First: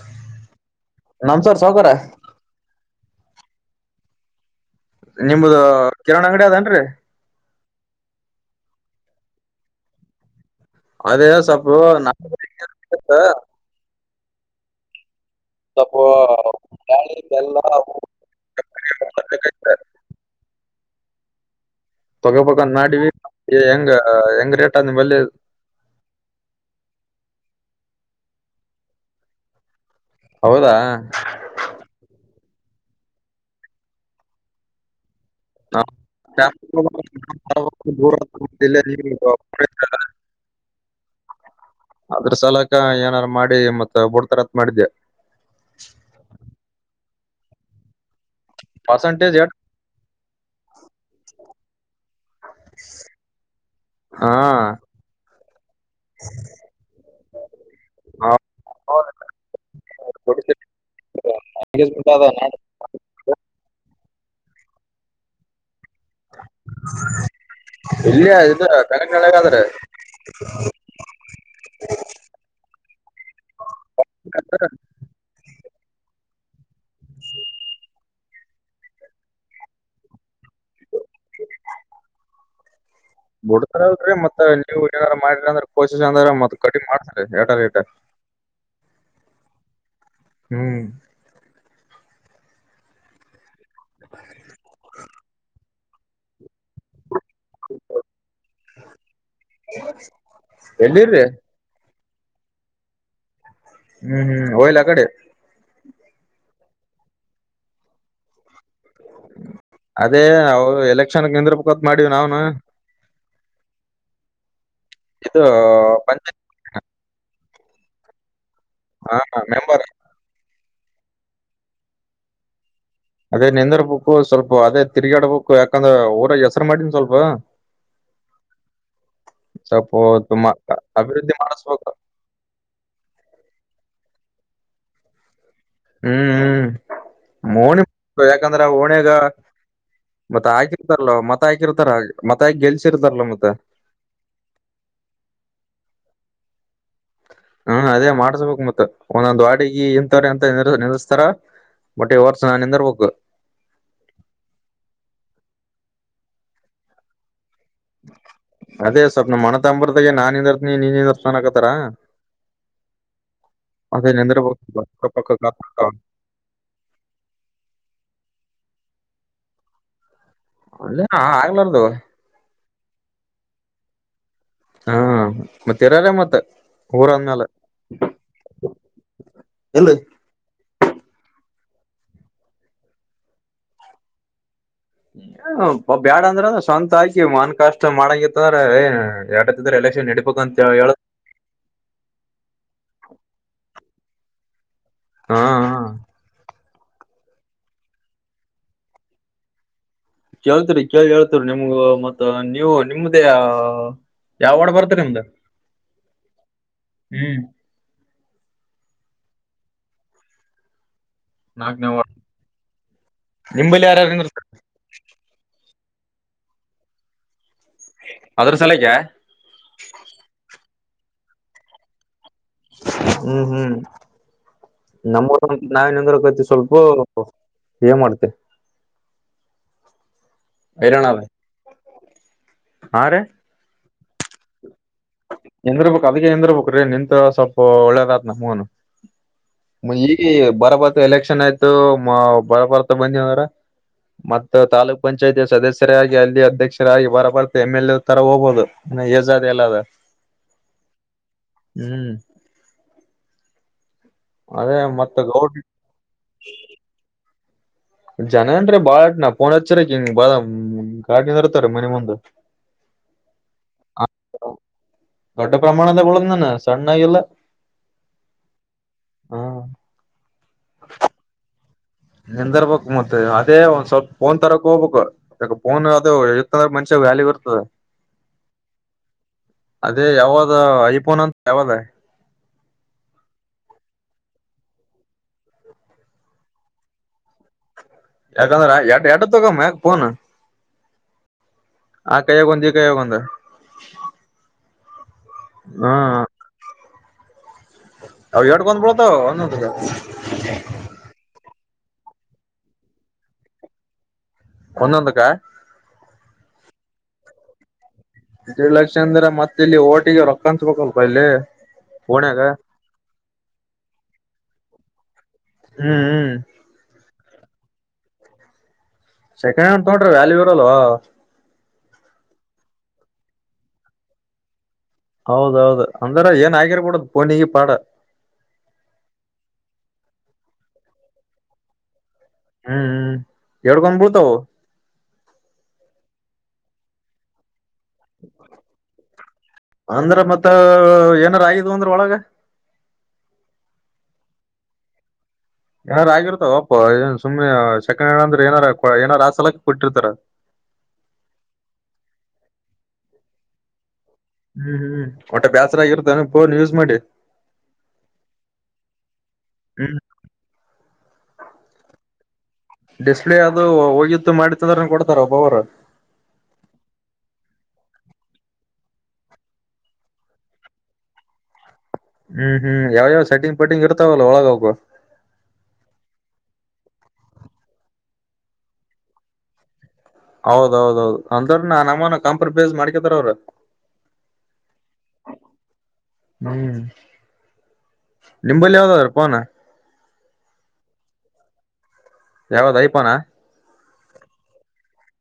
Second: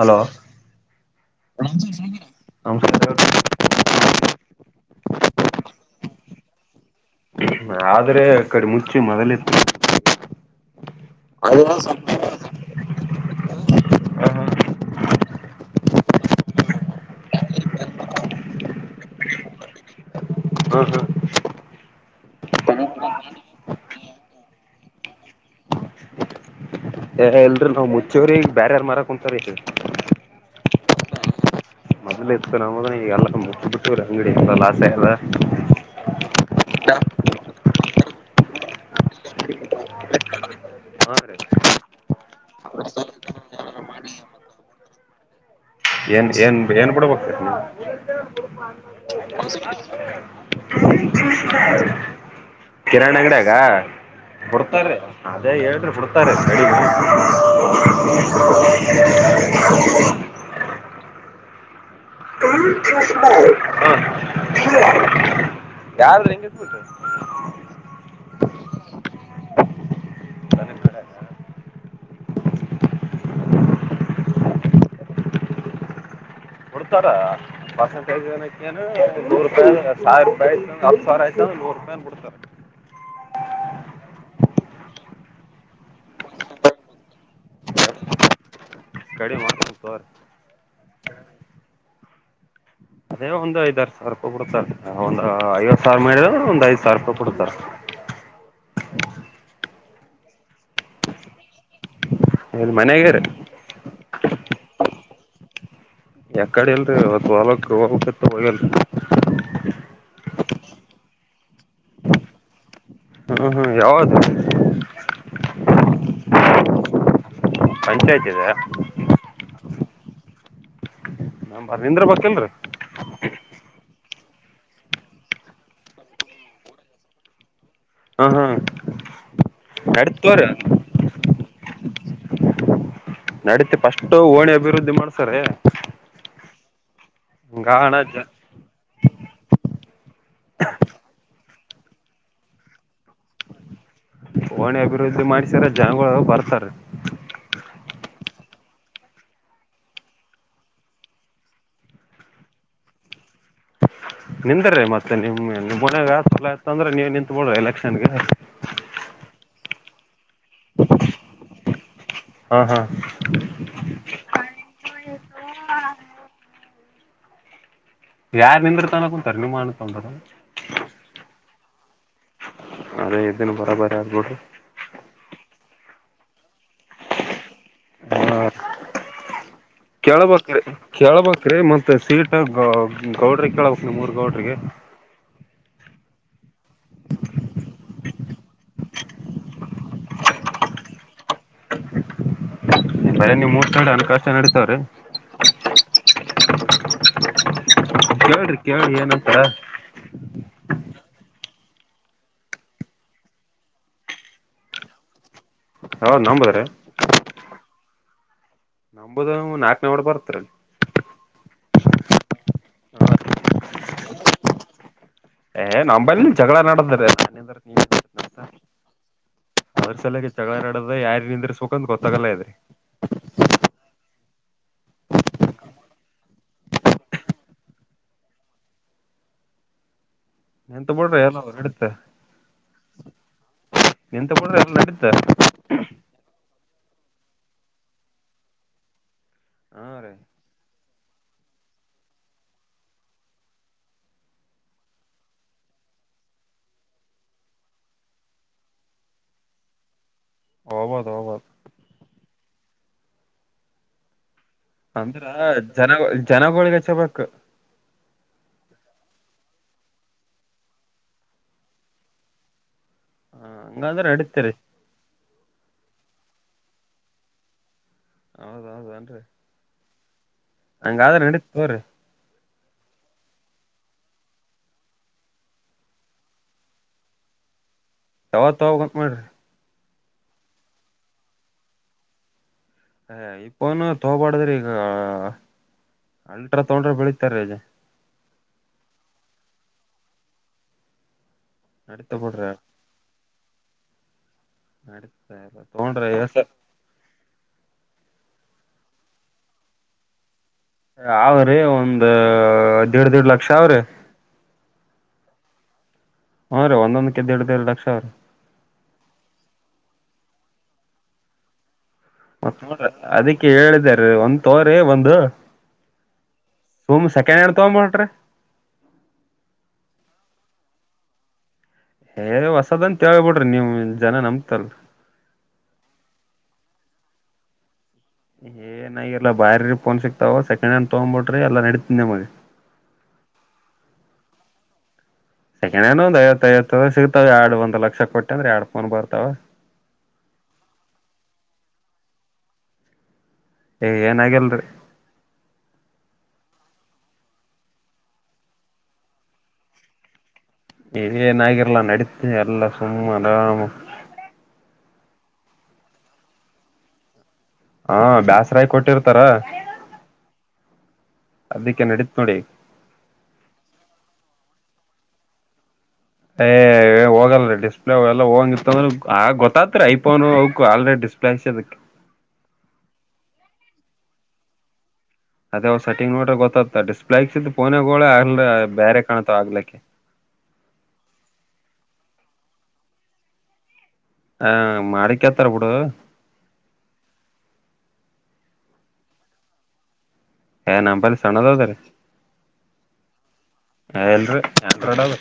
Hello ನಮಸ್ಕಾರ ಸಾವ್ಕಾರ ನಿಮ್ದ ಕಿರಾಣಿ ಅಂಗಡಿ ಅದೇನ್ರಿ ಆದ್ರೆ ಕಡೆ ಮುಚ್ಚಿ ಮೊದಲತ್ತು ಅ ಸಪ್ಪ ನ ಹಾ ಸ್ವಲ್ಪ ಗಾಳಿ ಎಲ್ಲ ಹ್ಮ ಹ್ಮ ತಗೋಬಗ್ ಮಾಡಿವ ಹೆಂಗ ಹೆಂಗ ರೇಟ್ ಅ ಬಲ್ಲಿ ಇಲ್ರರಿ ನಾವ್ ಮುಚ್ಚೋರಿ ಬ್ಯಾರ್ಯಾರ್ ಮರಕ್ ಕುಂತಾರ ಹೌದಾ ಎತ್ಕೊಂಡೋದ ಎಲ್ಲ ಮುತ್ಬಟ್ಟ ಅಂಗಡಿ ಲ ಆಾಸಲ್ಲ ಹ [unintelligible] ಹಾ ರೀ ಅದ್ರ ಸಲಕ ಏನಾರು ಮಾಡಿ ಮತ್ತ ಬಡ್ತರತ್ ಮಾಡಿದ್ಯಾ ಏನ್ ಏನ್ ಏನ್ ಬಿಡಬೇಕಕ್ತರಿ ನೀವು ಪರ್ಸೆಂಟೇಜ್ ಎಟ್ [unintelligible] ಕಿರಣ್ ಅಂಗಡ ಆಗ ಹಾ ಬಿಡ್ತಾರ ಅದೇ ಹೇಳ್ರಿ ಬಿಡ್ತಾರ ಕಡಿ [unintelligible] ಹ ಹ ಹ ಯಾರ ಹೆಂಗತ್ಟ ಕರೆಳಗಾದ್ರೆ ಕತ್ತರ ಕೊಡ್ತಾರ ಪರ್ಸೆಂಟೇಜ್ ಏನು ನೂರು ರೂಪಾಯ ಸಾವಿರ ರೂಪಾಯಿ ಆಯ್ತಲ್ ಸಾವಿರ ಆಯ್ತು ನೂರು ರೂಪಾಯಿ ಬಿಡ್ತಾರ ಬಿಡ್ತಾರ್ರಿ ಮತ್ತ ನೀವ ಏನಾರ ಮಾಡಿರಿ ಅಂದ್ರ ಕೋಶಿ್ ಅಂದ್ರ ಮತ್ತತ್ ಕಡಿ ಮಾಡ್ತಾರ ಟಟ [inaudible] ಎ ವ ಒಂದು ಐದಾರು ಸಾವರ್ ಬಿಡುತ್ತ ಒಐ ಸಾವಿ ಮ ಒಂದ್ ಐದು ಸಾವಿರ ರೂಪಾಯಿ ಕೊಡ್ತಾರೆ ಎಲ್ಲಿರ್ರಿ ಹೌದು ಮನ್ಗಾರ ಹಯಲ್ಲ ಅ ಕಡೆ ಯ ಕಡೆ ಇಲ್ರಿ ಹೊತ್ತು ಹೊಲ ಹೋಗೋಗಲ್ರಿ ಅದೇ ನ ಎಲೆಕ್ಷನ್ಗೆಂದ್ರ ಬದ ಮಾಡೀವಿ ನಾವ್ನು ಹ ಯಾವದು ಇದು ಬ ಪಂಚಾಯತ್ ಇದೆ ಹಾ ಹಾ ನೆಂಬರ್ ನ ಬರ ನಿಂದ್ರ ಬತ್ತಲ್ರರಿ ಅದೇ ನೆಂದರ್ ಬಕ್ಕು ಸ್ವಲ್ಪ ಅದೇ ತಿರ್ಗಾಡ ಬಕ್ಕು ಯಾಕಂದ್ರ ಊರ ಹೆಸರು ಮಾಡಿನ ಸ್ವಲ್ಪ ಹಾ ಹಾ ಸಪೋ ನಡತವ್ರ ಅಭಿವೃದ್ಧಿ ಮಾನಸವೋಗ ನಡತಿ ಪಸ್ ಓಣಿ ಅಭಿವೃದ್ಧಿ ಮಾಡ್ಸಾರೆ ಹ್ಮ್ ಹ್ಮ್ ಮೋಣಿ ಗಾಣ ಯಾಕಂದ್ರ ಓಣಿಯಾಗ ಮತ್ತೆ ಹಾಕಿರ್ತಾರಲ್ಲ ಮತ್ತ ಹಾಕಿರ್ತಾರ ಮತ್ತ ಹಕಿ ಗೆಲ್ಸಿರ್ತಾರಲ್ಲ ಮತ್ತೆ ಹೋಣಿ ಅಭಿವೃದ್ಧಿ ಮಾಡ್ಸರ ಜನಗಳು ಬರ್ತಾರ ಹ್ಮ ಅದೇ ಮಾಡ್ಸ್ಬೇಕಕ್ ಮತ್ತತ್ ಒಂದೊಂದ್ ವಾಡಿಗೆ ಇಂತವ್ರ ಅಂತ ನಿಲ್ಲಸ್ತಾರ ಮೊಟ್ಟೆ ವರ್ಸ ನಾನ ನಿಂತರ್ ಪೋಕ್ ನಿಂದ್ರ ಮತ್ತೆ ನಿಮ್ ನಿಮ್ಮ ಮನೆಗಾಸ್ಲ ಇತ್ತ ಅಂದ್ರೆ ನೀ ನಿಂತತ್ ಬಿಡ್ರಿ ಇಲ್ಲ ಅದೇ ಸ್ವಪ್ನ ಮನ ತಂಬರ್ದಾಗೆ ನಾದರ್ ನೀ ನೀನ್ದ ಸ್ನಾನಕತ್ತಾರ ಹಾ ಹಾ ಅದ ನೆಂದರ ಕ್ಕ ಪಕ್ಕತತ ಯಾರ್ ನಿಂದ್ರ ತಾನ ಕುಂತಾರ ನಿಮ್ಮನ ತಂದರ ಅಲ್ಲ ಹಾ ಆಗ್ಲಾರದು ಅದೇ ಇದನ್ ಬರ ಬರ ಆಗ್ಬಿಡ್ರಿ ಹಾ ಮತ್ತೆರಾರ ಮತ್ತ ಊರ ಅಂದ್ಮೇಲ ಆ ಕೇಳ ಬೇಕ್ರಿ ಕೇಳ್ಬ್ರೀ ಮತ್ತತ್ ಸೀಟ ಗೌಡ್ರಿ ಕೇಳ್ಬ ನಮೂರ್ ಗೌಡ್ರಿಗೆ ಬ್ಯಾಡ ಅಂದ್ರ ಸ್ವಂತ ಆಕಿ ಮನ್ ಕಷ್ಟ ಮಾಡಂಗಿತ್ತಂದ್ರ ಎಡತ್ತಿದ್ರ ಎಲೆಕ್ಷನ್ ಹ ಕುತಂತ ಹೇಳು. ಬರ ನೀವ್ ಮೂರ್ಂಡೆ ಹಣಕಾಷ್ಟ ನಡತಾವ್ರೀ ಹಾ ಹ ಕೇಳ್ರಿ ಕೇಳ್ರಿ ಏನಂತ ಕೇಳ್ತರಿ ಕೇಳಿ ಹೇಳ್ತರಿ ನಿಮ್ಗ ಮತ್ತ ನೀವು ನಿಮ್ದ ಯಾವ ವಡ ಬರ್ತರಿ ನಿಮ್ದ ಹೌದ ನಂಬದ್ ರಿ ಹ್ಮ್ ನಂಬದು ನಾಕನೇ ವಡ ಬರ್ತ್ರಿ ನಾಕನೇ ನಿಂಬಲ್ಲಿ ಯಾರ್ಯಾರ ಏ ನಂಬಲ್ಲಿ ಜಗಳ ನಡದ್ರ ಅದ್ರ ಸಲಗೆ ಯಾರೆ ನಿಂದ್ರಿಸಬೇಕಂತ ಗೊತ್ತಾಗಲ್ಲ ಆಗ್ಯಾದ ನಮ್ಮರು ನಾವಿನ್ನಂದ್ರ ಕತಿ ಸ್ವಲ್ಪ ಏ ಮಾಡ್ತೆ ನಿಂತ ಹೈರಾಣ ಬಿಡ್ರೆ ಅದ ಎಲ್ಲ ನಡಿತ ಹಾ ರೀ ನಿಂತ್ ಬಿಡ್ರೆ ಎಲ್ಲ ನಡಿತ ಎಂದರ್ಬೇಕೇಕಕ್ ಅದಕ್ಕೆ ಎಂದಿರ್ಬೇಕಕ ನಿಂತ ಸ್ವಲ್ಪ ಒಳ್ಳೇದತ್ ನ್ಗನು ಹಾ ರೀ ಈಗ ಬರಬತ ಎಲೆಕ್ಷನ್ ಆಯ್ತು ಬರಬರ್ತ ಬಂದ್ರ ಮತ್ತ ತಾಲೂಕ್ ಪಂಚಾಯತಿ ಸದಸ್ಯರೇ ಆಗಿ ಅಲ್ಲಿ ಅಧ್ಯಕ್ಷರಾಗಿ ಬರಬರ್ ಎಮ್ ಎಲ್ ಎ ತರ ಹೋಗ್ಬಹುದು ಇನ ಯೇ ಜದ ಎಲ್ಲ ಆದ. ಹೋಗ್ಬೌದು ಹೋಗ್ಬೌದು ಹ್ಮ್ ಅದೇ ಮತ್ತ ಅಂದ್ರ ಗೌಡ್ ಜನ ಜನಗಳಳಿಗೆಚ್ಚಬೇಕು ಜನ ಅನ ರಿ ಬಾಳ ಟ ನಾ ಫೋನ್ ಹಚ್ಚರ ಹಂಗ ಬಾಳ ಗಾಡ್ ನಿಂದರತರ ಮನಿ ಮುಂದ ಹಂಗಂದ್ರ ನಡೀತ್ರಿ ದೊಡ್ಡ ಪ್ರಮಾಣದ ಉಳದಿನಿ ನಾನು ಸಣ್ಣ ಆಯಲ್ಲ ಹೌದೌದುನ್ರಿ ಹಂಗಾದ್ರೆ ನಡತ್ ತೋರಿ ನಿಂದರ್ಬೇಕಕ್ ಮತ್ತೆ ಅದೇ ಒಂದ ಸ್ವಲ್ಪ ಫೋನ್ ತರಕ್ ಹೋಗ್ಬೇಕು ಫೋನ್ ಅದು ಇಂದ ಮನ್ಷ್ಯ ವ್ಯಾಲ್ಯೂ ಇರುತ್ತದೆ ಯಾವತ್ ಹೋವಾಗ ಮಾಡಿ ರಿ ಅದೇ ಯಾವಾಗ ಐಫೋನ್ ಅಂತ ಯಾವಾಗ ಹ ಐಫೋನ್ ತೊಬಡಾದರಿ ಈಗ ಅಲ್ಟ್ರಾ ತೌಂಡ್ರ ಬೆಳಿತಾರೆ ಇಲ್ಲಿ ಯಾಕಂದ್ರ ಎಡ್ ಎಡತ ಹೋಗಮ್ಮ ಫೋನ್. ನಡೀತ ಹ ಬಿಡ್ರಿ ಕಯಗೊಂದು ಈ ಕಯಗೊಂದು ಸರಿ ಸರಿ ತುಗೊಂಡ್ರಿ ಎಸ್ ಆವ ಎಟ್ಟಕ ಒಂದ ಬಿಳ್ಳತಾವ ಒಂದೊದಕ ಅವ್ರಿ ಒಂದ ದೀಡ್ ದಿಡ್ ಲಕ್ಷ ಅವ್ರಿ ಒಂದಂದುಕ್ಕ ಹ್ನ್ ರೀ ಒಂದೊಂದ್ದ ದೀಡ್ ದಿಡಲಕ್ಷ ಅವ ರೀ [unintelligible] ಲಕ್ಷ ಅಂದ್ರೆ ಮತ್ತ ಇಲ್ಲಿ ಓಟಿಗೆ ರೊಕ್ಕ ಅನ್ಸ್ಬೇಕಲ್ಪ ಇಲ್ಲಿ ಫೋನ್ಯಾಗ ಮತ್ತ ನೋಡ್ರ ಅದಿಕ್ಕೆ ಹೇಳಿದಾರ ಒಂದ್ ತೋರಿ ಒಂದು ಹ್ಮ್ ಹ್ಮ್ ಕನಡ್ ತಗಂಬಟ್ರ ಸೆಕೆಂಡ್ ಹ್ಯಾಂಡ್ ತಗೊಂಡ್ರೆ ವ್ಯಾಲ್ಯೂ ಇರಲ್ವಾ ಹೇ ಹೊಸದಂತ ಹೇಳ್ಬ ಬಿಡ್ರಿ ನೀವ್ ಜನ ನಮ್ತಲ್ ಹೌದೌದು ಅಂದ್ರ ಏನ್ ಆಗಿರ್ಬೂಡ ಪೋನಿಗೆ ಪಾಡ ಏ ನಲ್ಲ ಬಾರಿ ಫೋನ್ ಸಿಕ್ತಾವವು ಸೆಕೆಂಡ್ ಹ್ಯಾಂಡ್ ತಗ್ಂಬ ಬಿಟ್ರಿ ಎಲ್ಲ ನಡೀತ ನ ಮಿ ಹ್ಮ್ ಎಷ್ಟಕ್ಕೊಂದು ಭುಳ ತವ ಸೆಕಂಡಹ್ಯಾಂಡ್ ಒಂದು ಐವತ್ತುೈಐವತ್ತು ಸಿತಾವ ಆರಡ್ ಒಂದ ಲಕ್ಷ ಕೊಟ್ಟೆ ಅಂದ್ರೆ ಎರಡ್ ಫೋನ್ ಬರ್ತಾವ ಅಂದ್ರೆ ಮತ್ತ ಏನಾರ ಆಯ ಇದು ಒಂದರ ಒಳಗೆ ಏ ಏನಾಗಿಲ್ರಿ ಏನಾರ ಆಗಿರ್ತಾವ ಒಪ್ಪ ಏನ್ ಸುಮ್ಮನೆ ಸೆಕೆಂಡ್ ಹ್ಯಾಂಡಲ್ ಅಂದ್ರೆ ಏನಾರ ಏನಾರ ಆ ಸಲಕ್ ಕೊಟ್ಟಿರ್ತಾರೆ ನೀವೇಏನಾಗಿರ್ಲಾ ನಡೀತೀನಿ ಎಲ್ಲ ಸುಮ್ಮ ಆರಾಮ ಹ್ಮ್ ಹ್ಮ್ ಒಟ್ಟೆ ಬೇಸರಾಗಿರುತ್ತೆ ಅ ಬೋನ್ ಯೂಸ್ ಮಾಡಿ ಹಾ ಬ್ಯಾಸರಾಯ್ ಕೊಟ್ಟಿರ್ತಾರ ಹ್ಮ್ ಅದಕ್ಕೆ ನಡತ್ ನೋಡಿ ಕೊಡ್ತಾರೆ ಒಬ್ಬ ಅವರು ಏ ಹೋಗಲ್ರಿ ಡಿಸ್ಪ್ಲೇ ಅವಲ್ಲ ಹೋಗಂಗಿತ್ತ ಅಂದ್ರ ಆ ಗೊತ್ತಾತ್ರಿ ಐಫೋನ್ ಅವಕ್ಕು ಆಲ್ರೆಡಿ ್ಲಸ್ ಅದಕ್ಕೆ [unintelligible] ಹ್ಮ್ ಹ್ಮ್ ಯಾವ್ಯಾವ್ ಸೆಟ್ಟಿಂಗ್ ಪಟ್ಟಿಂಗ್ ಇರ್ತಾವಲ್ಲ ಒಳಗ ಹೋಗುವ ಅದೇ ಸೆಟ್ಟಿಂಗ್ ನೋಡ್ರೆ ಗೊತ್ತತ್ತ ಡಿಸ್ಪ್ಲೇ ಇಕ್ಸತ್ ಫೋನಗೋಳೆ ಅಲ್ ಬೇರೆ ಕಾಣತವ ಆಗ್ಲಿಕ್ಕೆ ಹೌದೌದೌದು ಅಂದ್ರ ನ ನಮಾನ ಕಾಂಪ್ರಮೈಸ್ ಮಾಡ್ಕತಾರ ಅವ್ರ ಹ ಮಾಡಿಕತಾರ ಬಿುಡು ಹ್ಮ್ ನಿಂಬಲ್ಲಿ ಯಾವ್ದಾದ್ರ ಪಾನ ಹ ನಮ್ಮಪಲ್ಲಿ ಸಣದೌತಾರೆ ಯಾವುದೋಐಫೋನ್ ಹ ಎಲ್ರು ಆಂಡ್ರಾಯ್ಡ್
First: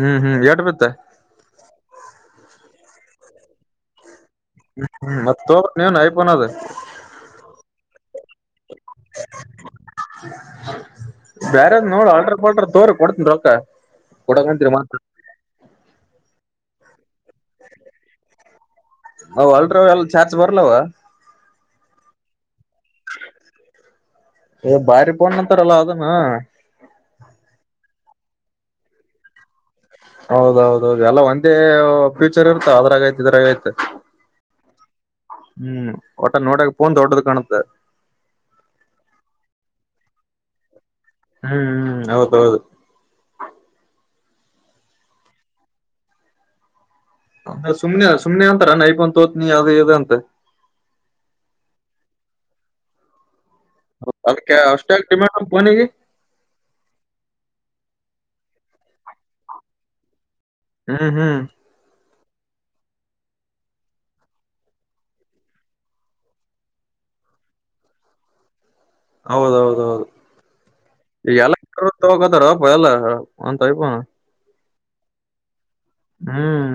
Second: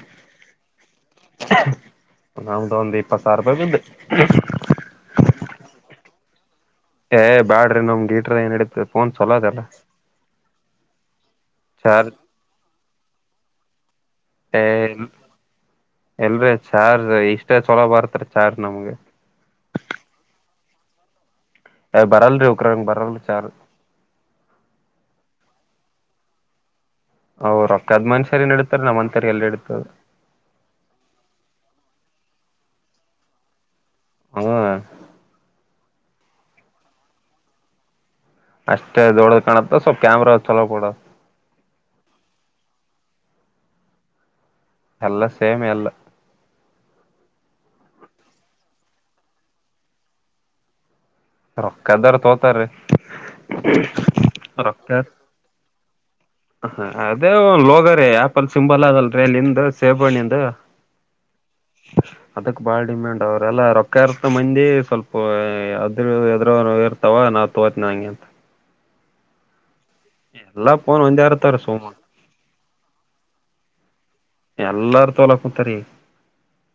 ಹ್ಮ್ ಹ್ಮ್ ಎಟ್ ಬಿತ್ತ ಎ [inaudible] ನಮ್ದು ಒಂದ್ ಇಪ್ಪತ್ ಸಾವಿರ ರೂಪಾಯಿ ಬಂದುು ಮತ್ತ ನೀವನ್ ಯಪೋನ ಅದ ಏ್ ಬ್ಯಾಡ್ರಿ ನಮಗೆ ಗಿಟ್ರ ಏನ್ ಹಡತ ಫೋನ್ ಚಲೋದಲ್ಲ ಬೇರೆ್ ನೋಡ ಅಲ್ಡ್ರ ಬಲ್ಟ್ರ ತೋರ್ ಕೊಡ್ನ್ ರೊಕ್ಕ ಕೊಡಕಂತೀರಿ ಮತ್ ಎಲ್ರಿೀ ಚಾರ್ ಇಷ್ಟ ಚಲೋ ಬರ್ತರಿ ಚಾರ್ಜ್ ನಮ್ಗೆ ಅ ಅಲ್ಟ್ರಾವಲ್ ಚಾರ್ಜ್ ಬರ್ಲವ ಅ ಬರಲ್ಲ ರೀ ಒಕರ ಬರಲ್ಲ ರೀ ಚಾರ್ ರಲ್ಲ ಅದನಾ [unintelligible] ಅವ್ ರೊಕ್ಕದ್ ಮನುಷ್ಯರಿ ಏನ್ ಇಡ್ತಾರೆ ನಮ್ಮಂತರಿ ಎಲ್ಲಿ ಇಡ್ತಾರೆ ಹೌದೌದೌದು ಎಲ್ಲ ಒಂದೇ ಫೀಚರ್ ಇರ್ತ ಅದ್ರಾಗಐತ ಇದ್ರಾಗೈತ ಹ ಹ್ಮ್ ಒಟ ನೋಡಕ್ ಪೋನ್ ಹೊಡದ ಕಾಣುತ್ತೆ ಅಷ್ಟೇ ದೊಡ್ಡ ಕಾಣತ್ತ ಸ್ವಲ್ಪ ಕ್ಯಾಮ್ರಾ ಚಲೋ ಕೊೂಡ ಹ್ಮ್ ಹ್ಮ್ ಹೌದೌದು ಎಲ್ಲ ಸೇಮ್ ಎಲ್ಲ ಅ್ರ ಸುಮ್ನೆ ಸುಮ್ನೆ ಅಂತಾರ ನ ಇಕೊ ತೋತನಿ ಅದ ಇದೆ ಅಂತೆ ಅಕ್ಕದಾರ [unintelligible] ತೋತಾರೀ ಅದಕ್ಕೆ ಅಷ್ಟ ರೊಕ್ಕ ಆ ಡಿಮ್ಯಾ ಬನಿಗೆ ಹ ಅದೇ ಲೋಗ ರೀ ಆಪಲ್ ಸಿಂಬಲ್ ಅದಲ್ರಿಲ್ಲಿಂದ ಸೇಬಣಿಿಂದ ಹ್ಮ್ ಹ್ಮ್ ಅದಕ್ ಬಾಳ ಡಿಮ್ಯಾಂಡ್ ಅವ್ರ ಎಲ್ಲ ರೊಕ್ಕರ್ತ ಮಂದಿ ಸ್ವಲ್ಪ ಅದ್ರ ಎ್ರ ತವಾ ನಾವವು ತೋತನಂಗೆ ಅಂತ ಹೌದೌದ ಹೌದು ಎಲ್ಲಾ ಫೋನ್ ಒಂದೇ ಇರ್ತಾರ ಸುಮ್ಮ ಎಲ್ಲಕತಾರಪ್ಪ ಎಲ್ಲ ಅಂತ ಅಯಪಣ [unintelligible] ಎಲ್ಲಾರ ತೋಲಾ ಕುೂಂತಾರಿೀ ಹ್ಮ್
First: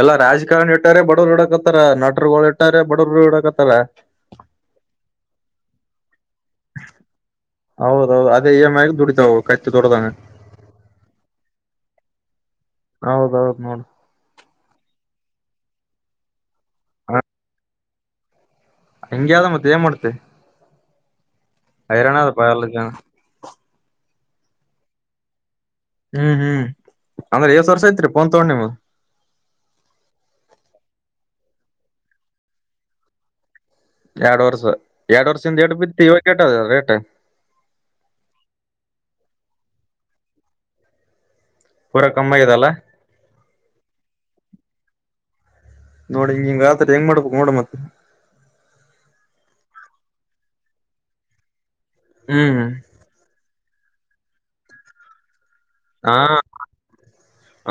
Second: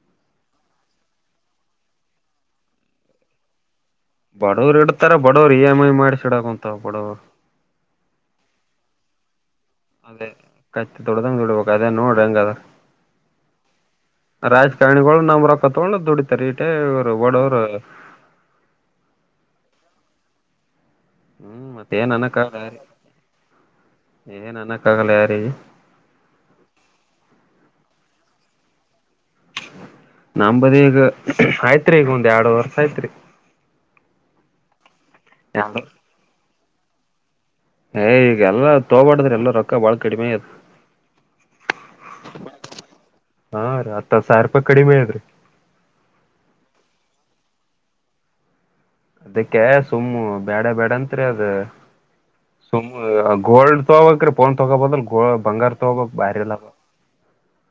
ಎಲ್ಲಾ ರಾಜಕಾರಣಿ ಇಟ್ಟಾರೆ ಬಡವರು ಹುಡಕತ್ತರ ನಟರುಗಳು ಇಟ್ಟಾರೆ ಬಡವರು ಹು ಡಾಕತ್ತಾರ ಬಡವರು ಇಡ್ತಾರ ಬಡವ ಇ ಎಮ್ ಐ ಮಾಡಿಸಿ ಈಡಾಕತ್ತಾವ್ ಬಡವ ಹೌದೌದು ಅದೇ ಇ ಎಮ್ ಐ ದುಡಿತಾವ ಕತ್ತಿ ದೊಡ್ದಂಗ ಅದೇ ಕತ್ತಿ ತೊಡ್ದಂಗ ದುಡಿಬೇಕ್ ಅದೇ ನೋಡ ಹೆಂಗ್ ಅದ ಹೌದೌ ಹೌದ ನೋಡ. ನಮ್ಮ ರೊಕ್ಕ ತೊಗೊಂಡ ದುಡಿತಾರ ಈಟ ಇವರು ಬಡವರು ಹೆಂಗ ಆದ ಮತ್ತೆ ಏನ್ ಮಾಡ್ತಿ ಹ್ಮ್ ಮತ್ತ ಏನ್ ಹೈರಾಣ ಅನಕ್ಕ ಅದಪ್ಪಾ ಆಗಲ್ಲ ಎಲ್ಲ ಯಾರಿಗೆ ಜನ ಏನ್ ಅನಕ್ಕ ಆಗಲ್ಲ ಯಾರಿಗೆ. ಹ್ಮ್ ಹ್ಮ್ ಅಂದ್ರೆ ಎಷ್ಟ್ ವರ್ಷ ಐತ್ರಿ ಫೋನ್ ತಗೋಡೇನವ ನಂಬದ ಈಗ ಆಯ್ತ್ರಿ ಈಗ ಒಂದ್ ಎರಡು ವರ್ಷ ಆಯ್ತ್ರಿ. ಯಾಡ ವರ್ಷ ಯಾಡ ವರ್ಷಇಂದ ಎಟ ಎರಡು ಬಿತ್ತಿ ಇವಾತ್ತ್ ಏಟ ಇದ ರೇಟ್ ಏ ಈಗಲ್ಲ ತಗೋಬಾಡದ್ರೇ ಎಲ್ಲ ರೊಕ್ಕ ಬಾಳ ಕಡಿಮೆ ಆಗೆತೆ. ಪೂರಾ ಕಮ್ಮಿ ಆಗ್ಯದಲ್ಲ ಹಾ ರ ಹತ್ತ ಹತ್ತ ಸಾವಿ ರೂಪಾಯಿ ಕಡಿಮೆ ಆಗೇತ್ರಿ ನೋಡ ಹಿಂಗ ಹಿಂಗ ಆದ್ರ ಹೆಂಗ ಮಾಡ್ಬೇಕ ನೋಡ್ ಮತ್ತ. ಅದಕ್ಕೆ ಸುಮ್ಮು ಬ್ಯಾಡ ಬ್ಯಾಡ ಅತ್ರೆ ಅದ ಹ್ಮ್ ಸುಮ್ಮು ಗೋಲ್ಡ್ ನಾವು ಅಂತರು ಫೋನ್ ತಗೋಬಹುದಾ ಅಲ್ಲ ಗೊಬ್ಬ ಹಾ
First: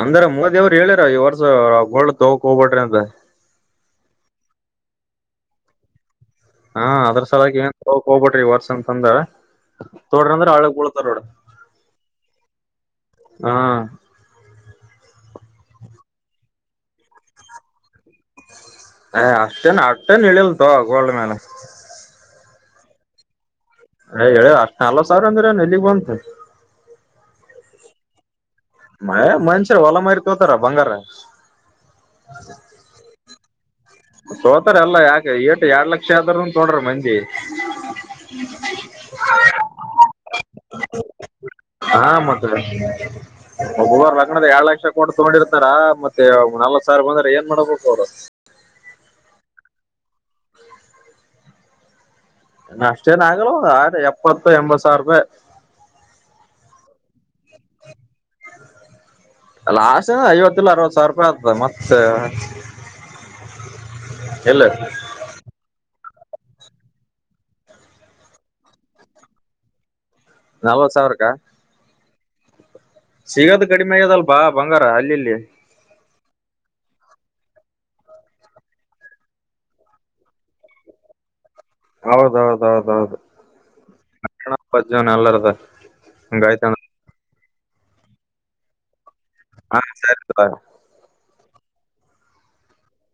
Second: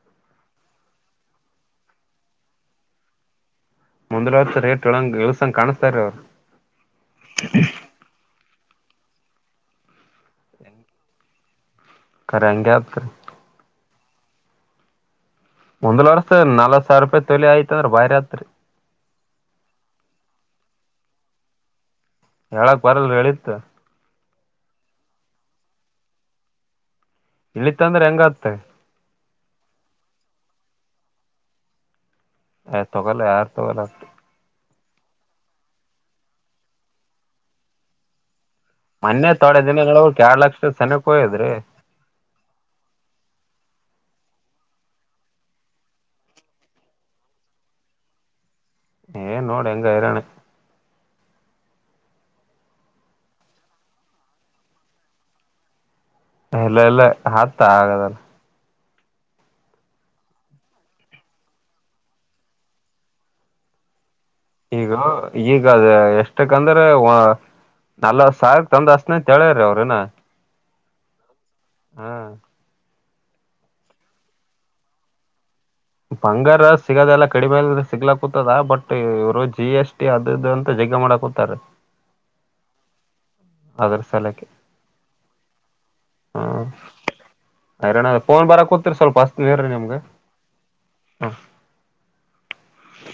ಅಂದ್ರ ಮೋದಿ ಅವರ ಹೇಳ್ಯಾರ್ ಈ ವರ್ಷ ಅದ ಗೋಲ್ಡ ತಗೋಕಹೋಗಬ್ಯಾಡ್ರ ಅದ ಮುಂದಲ ವರ್ಷ ರೇಟ್ ಇಳಂಗ ಇಳಸಂಗ ಕಾಣಸ್ತಾರ ರೀ ಅವ್ರು ಹಾ ಅದರ ಸಲಾಗಿ ಏನ್ ತಗೋಕ ಹೋಗ್ಬಟ್ರಿ ಈ ವರ್ಷ ಅಂತ ತಗೊಂಡ್ರ ಅಂದ್ರ ಹಳಗ್ ಬೀಳ್ತರಾ ನೋಡ ಕರೆ ಹಂಗಅಕ್ಕ ಹಾ ಮುಂದ್ಲ ವರ್ಸ ನಲ್ವತ್ ಸಾವಿರ ರೂಪಾಯಿ ತೊಲಿ ಆಯ್ತಂದ್ರ ಬಾಯ ಹತ್ರಿ ಏ ಅಷ್ಟೇನ್ ಅಷ್ಟೇನ್ ಇಳಿಯಲ್ ತಗೋ ಗೋಲ್ಡ್ ಮ್ಯಾನ್ ಹೇಳಕ್ ಬರಲ್ ಇಳಿಯತ್ ಅಯ್ಯ ಹೇಳ ಅಷ್ಟ ನಾಲವತ್ತ ಸಾವಿರ ಅಂದ್ರ ಎಲ್ಲಿಗ್ ಬಂತ ಇಳಿತ ಅಂದ್ರ ಆಗತ್ತ ಐ ಮನಷ್ಯ ಹೊಲಮಾರಿ ತೊಗೋತರ ಬಂಗಾರಾ ಏ ತಗೋಆಲ್ ಯಾರ್ ತೊಗಲ್ ತೊಗೋತರ ಎಲ್ಲಾ ಯಾಕೆ ಏಟ ಯಾಡ ಲಕ್ಷ ಆದ್ರೂ ತೊಗೋಡ್ರ ಮಂದಿ ಮೊೆನ್ನೆ ತೊಡೆ ದಿನಗಳ ಯಾಡಾ ಲಕ್ಷದ ಸನೆಕ ಹೋಗೆತೇರಿ ಹಾ ಮತಡ ಒಬ್ಬೊಬ್ಬರ ಲಂಗಣದಾಗ ಯಾಡ ಲಕ್ಷ ಕೊಟ್ಟು ತಗೊಂಡಿರತರಾ ಮತ್ತೆ ನಲ್ವತ್ ಸಾವಿರ ಬಂದ್ರ ಏನ್ ಮಾಡ್ಬೇಕು. ಏ ನೋಡ ಹೆಂಗ ಈರಣ ಅಷ್ಟೇನ್ ಆಗಲ್ವ ಎಪ್ಪತ್ತ ಎಂಬತ್ ಸಾವಿರ ರೂಪಾಯಿ ಇಲ್ಲ ಇಲ್ಲ ಹತ್ ಆಗದಲ್ಲ ಲಾಸ್ ಐವತ್ತ ಇಲ್ಲ ಅರವತ್ತ ಸಾವಿರ ರೂಪಾಯಿ ಆಗ್ತದ ಮತ್ತ ಉಹ್ ಉಹ್ ಅತ್ತ್ ಈಗ ಈಗ ಅದ ಎಸ್ಟ್ ಅಷ್ಟಕಂದ್ರೆ ವ ನಲವತ್ತ ಸಾವಿರಕ್ಕ್ ತಂದ ಹಚ್ಚತೇನ್ ಅಂತ ಹೇಳ್ಯ್ರಿ ಅವ್ರ ಏನ್ ನಲ್ವತ್ತ ಸವರಕ್ಕಾ. ಹಾ ಸಿಗದ ಕಡಿಮೆ ಆಗಿದೆ ಪಾ ಬಂಗಾರ ಅಲ್ಲಿಲ್ಲಿ ಬಂಗಾರ ಸಿಗದೆಲ್ಲ ಕಡಿಮೆಲ್ ಸಿಗ್ಲಾ ಕುೂತದ ಬಟ್ ಇವರು ಜಿ ಎಸ್ಟಿ ಅದ ಇದ ಅಂತ ಜಗ ಇದ ಮಾಡಕುಂತಾರ ಹೌದ ಹೌದ ಹೌದ ಹೌದು ಅದ್ರ ಸಲಕ್ಕೆ ಅಪ್ಪಣ್ಣಅಪ್ಪ ಅಜ್ಜ ನಲ್ಲರದ ಹಂಗಾಯ್ತನ್ ಐರಣ್ಣ ಫೋನ್ ಬರ ಕೂತರ ಸ್ವಲ್ಪ ಹಚ್ಚತೀನಿ ಇರ್ರಿ ಹಾ ನಿಮ್ಗ ಸರಿ ಹ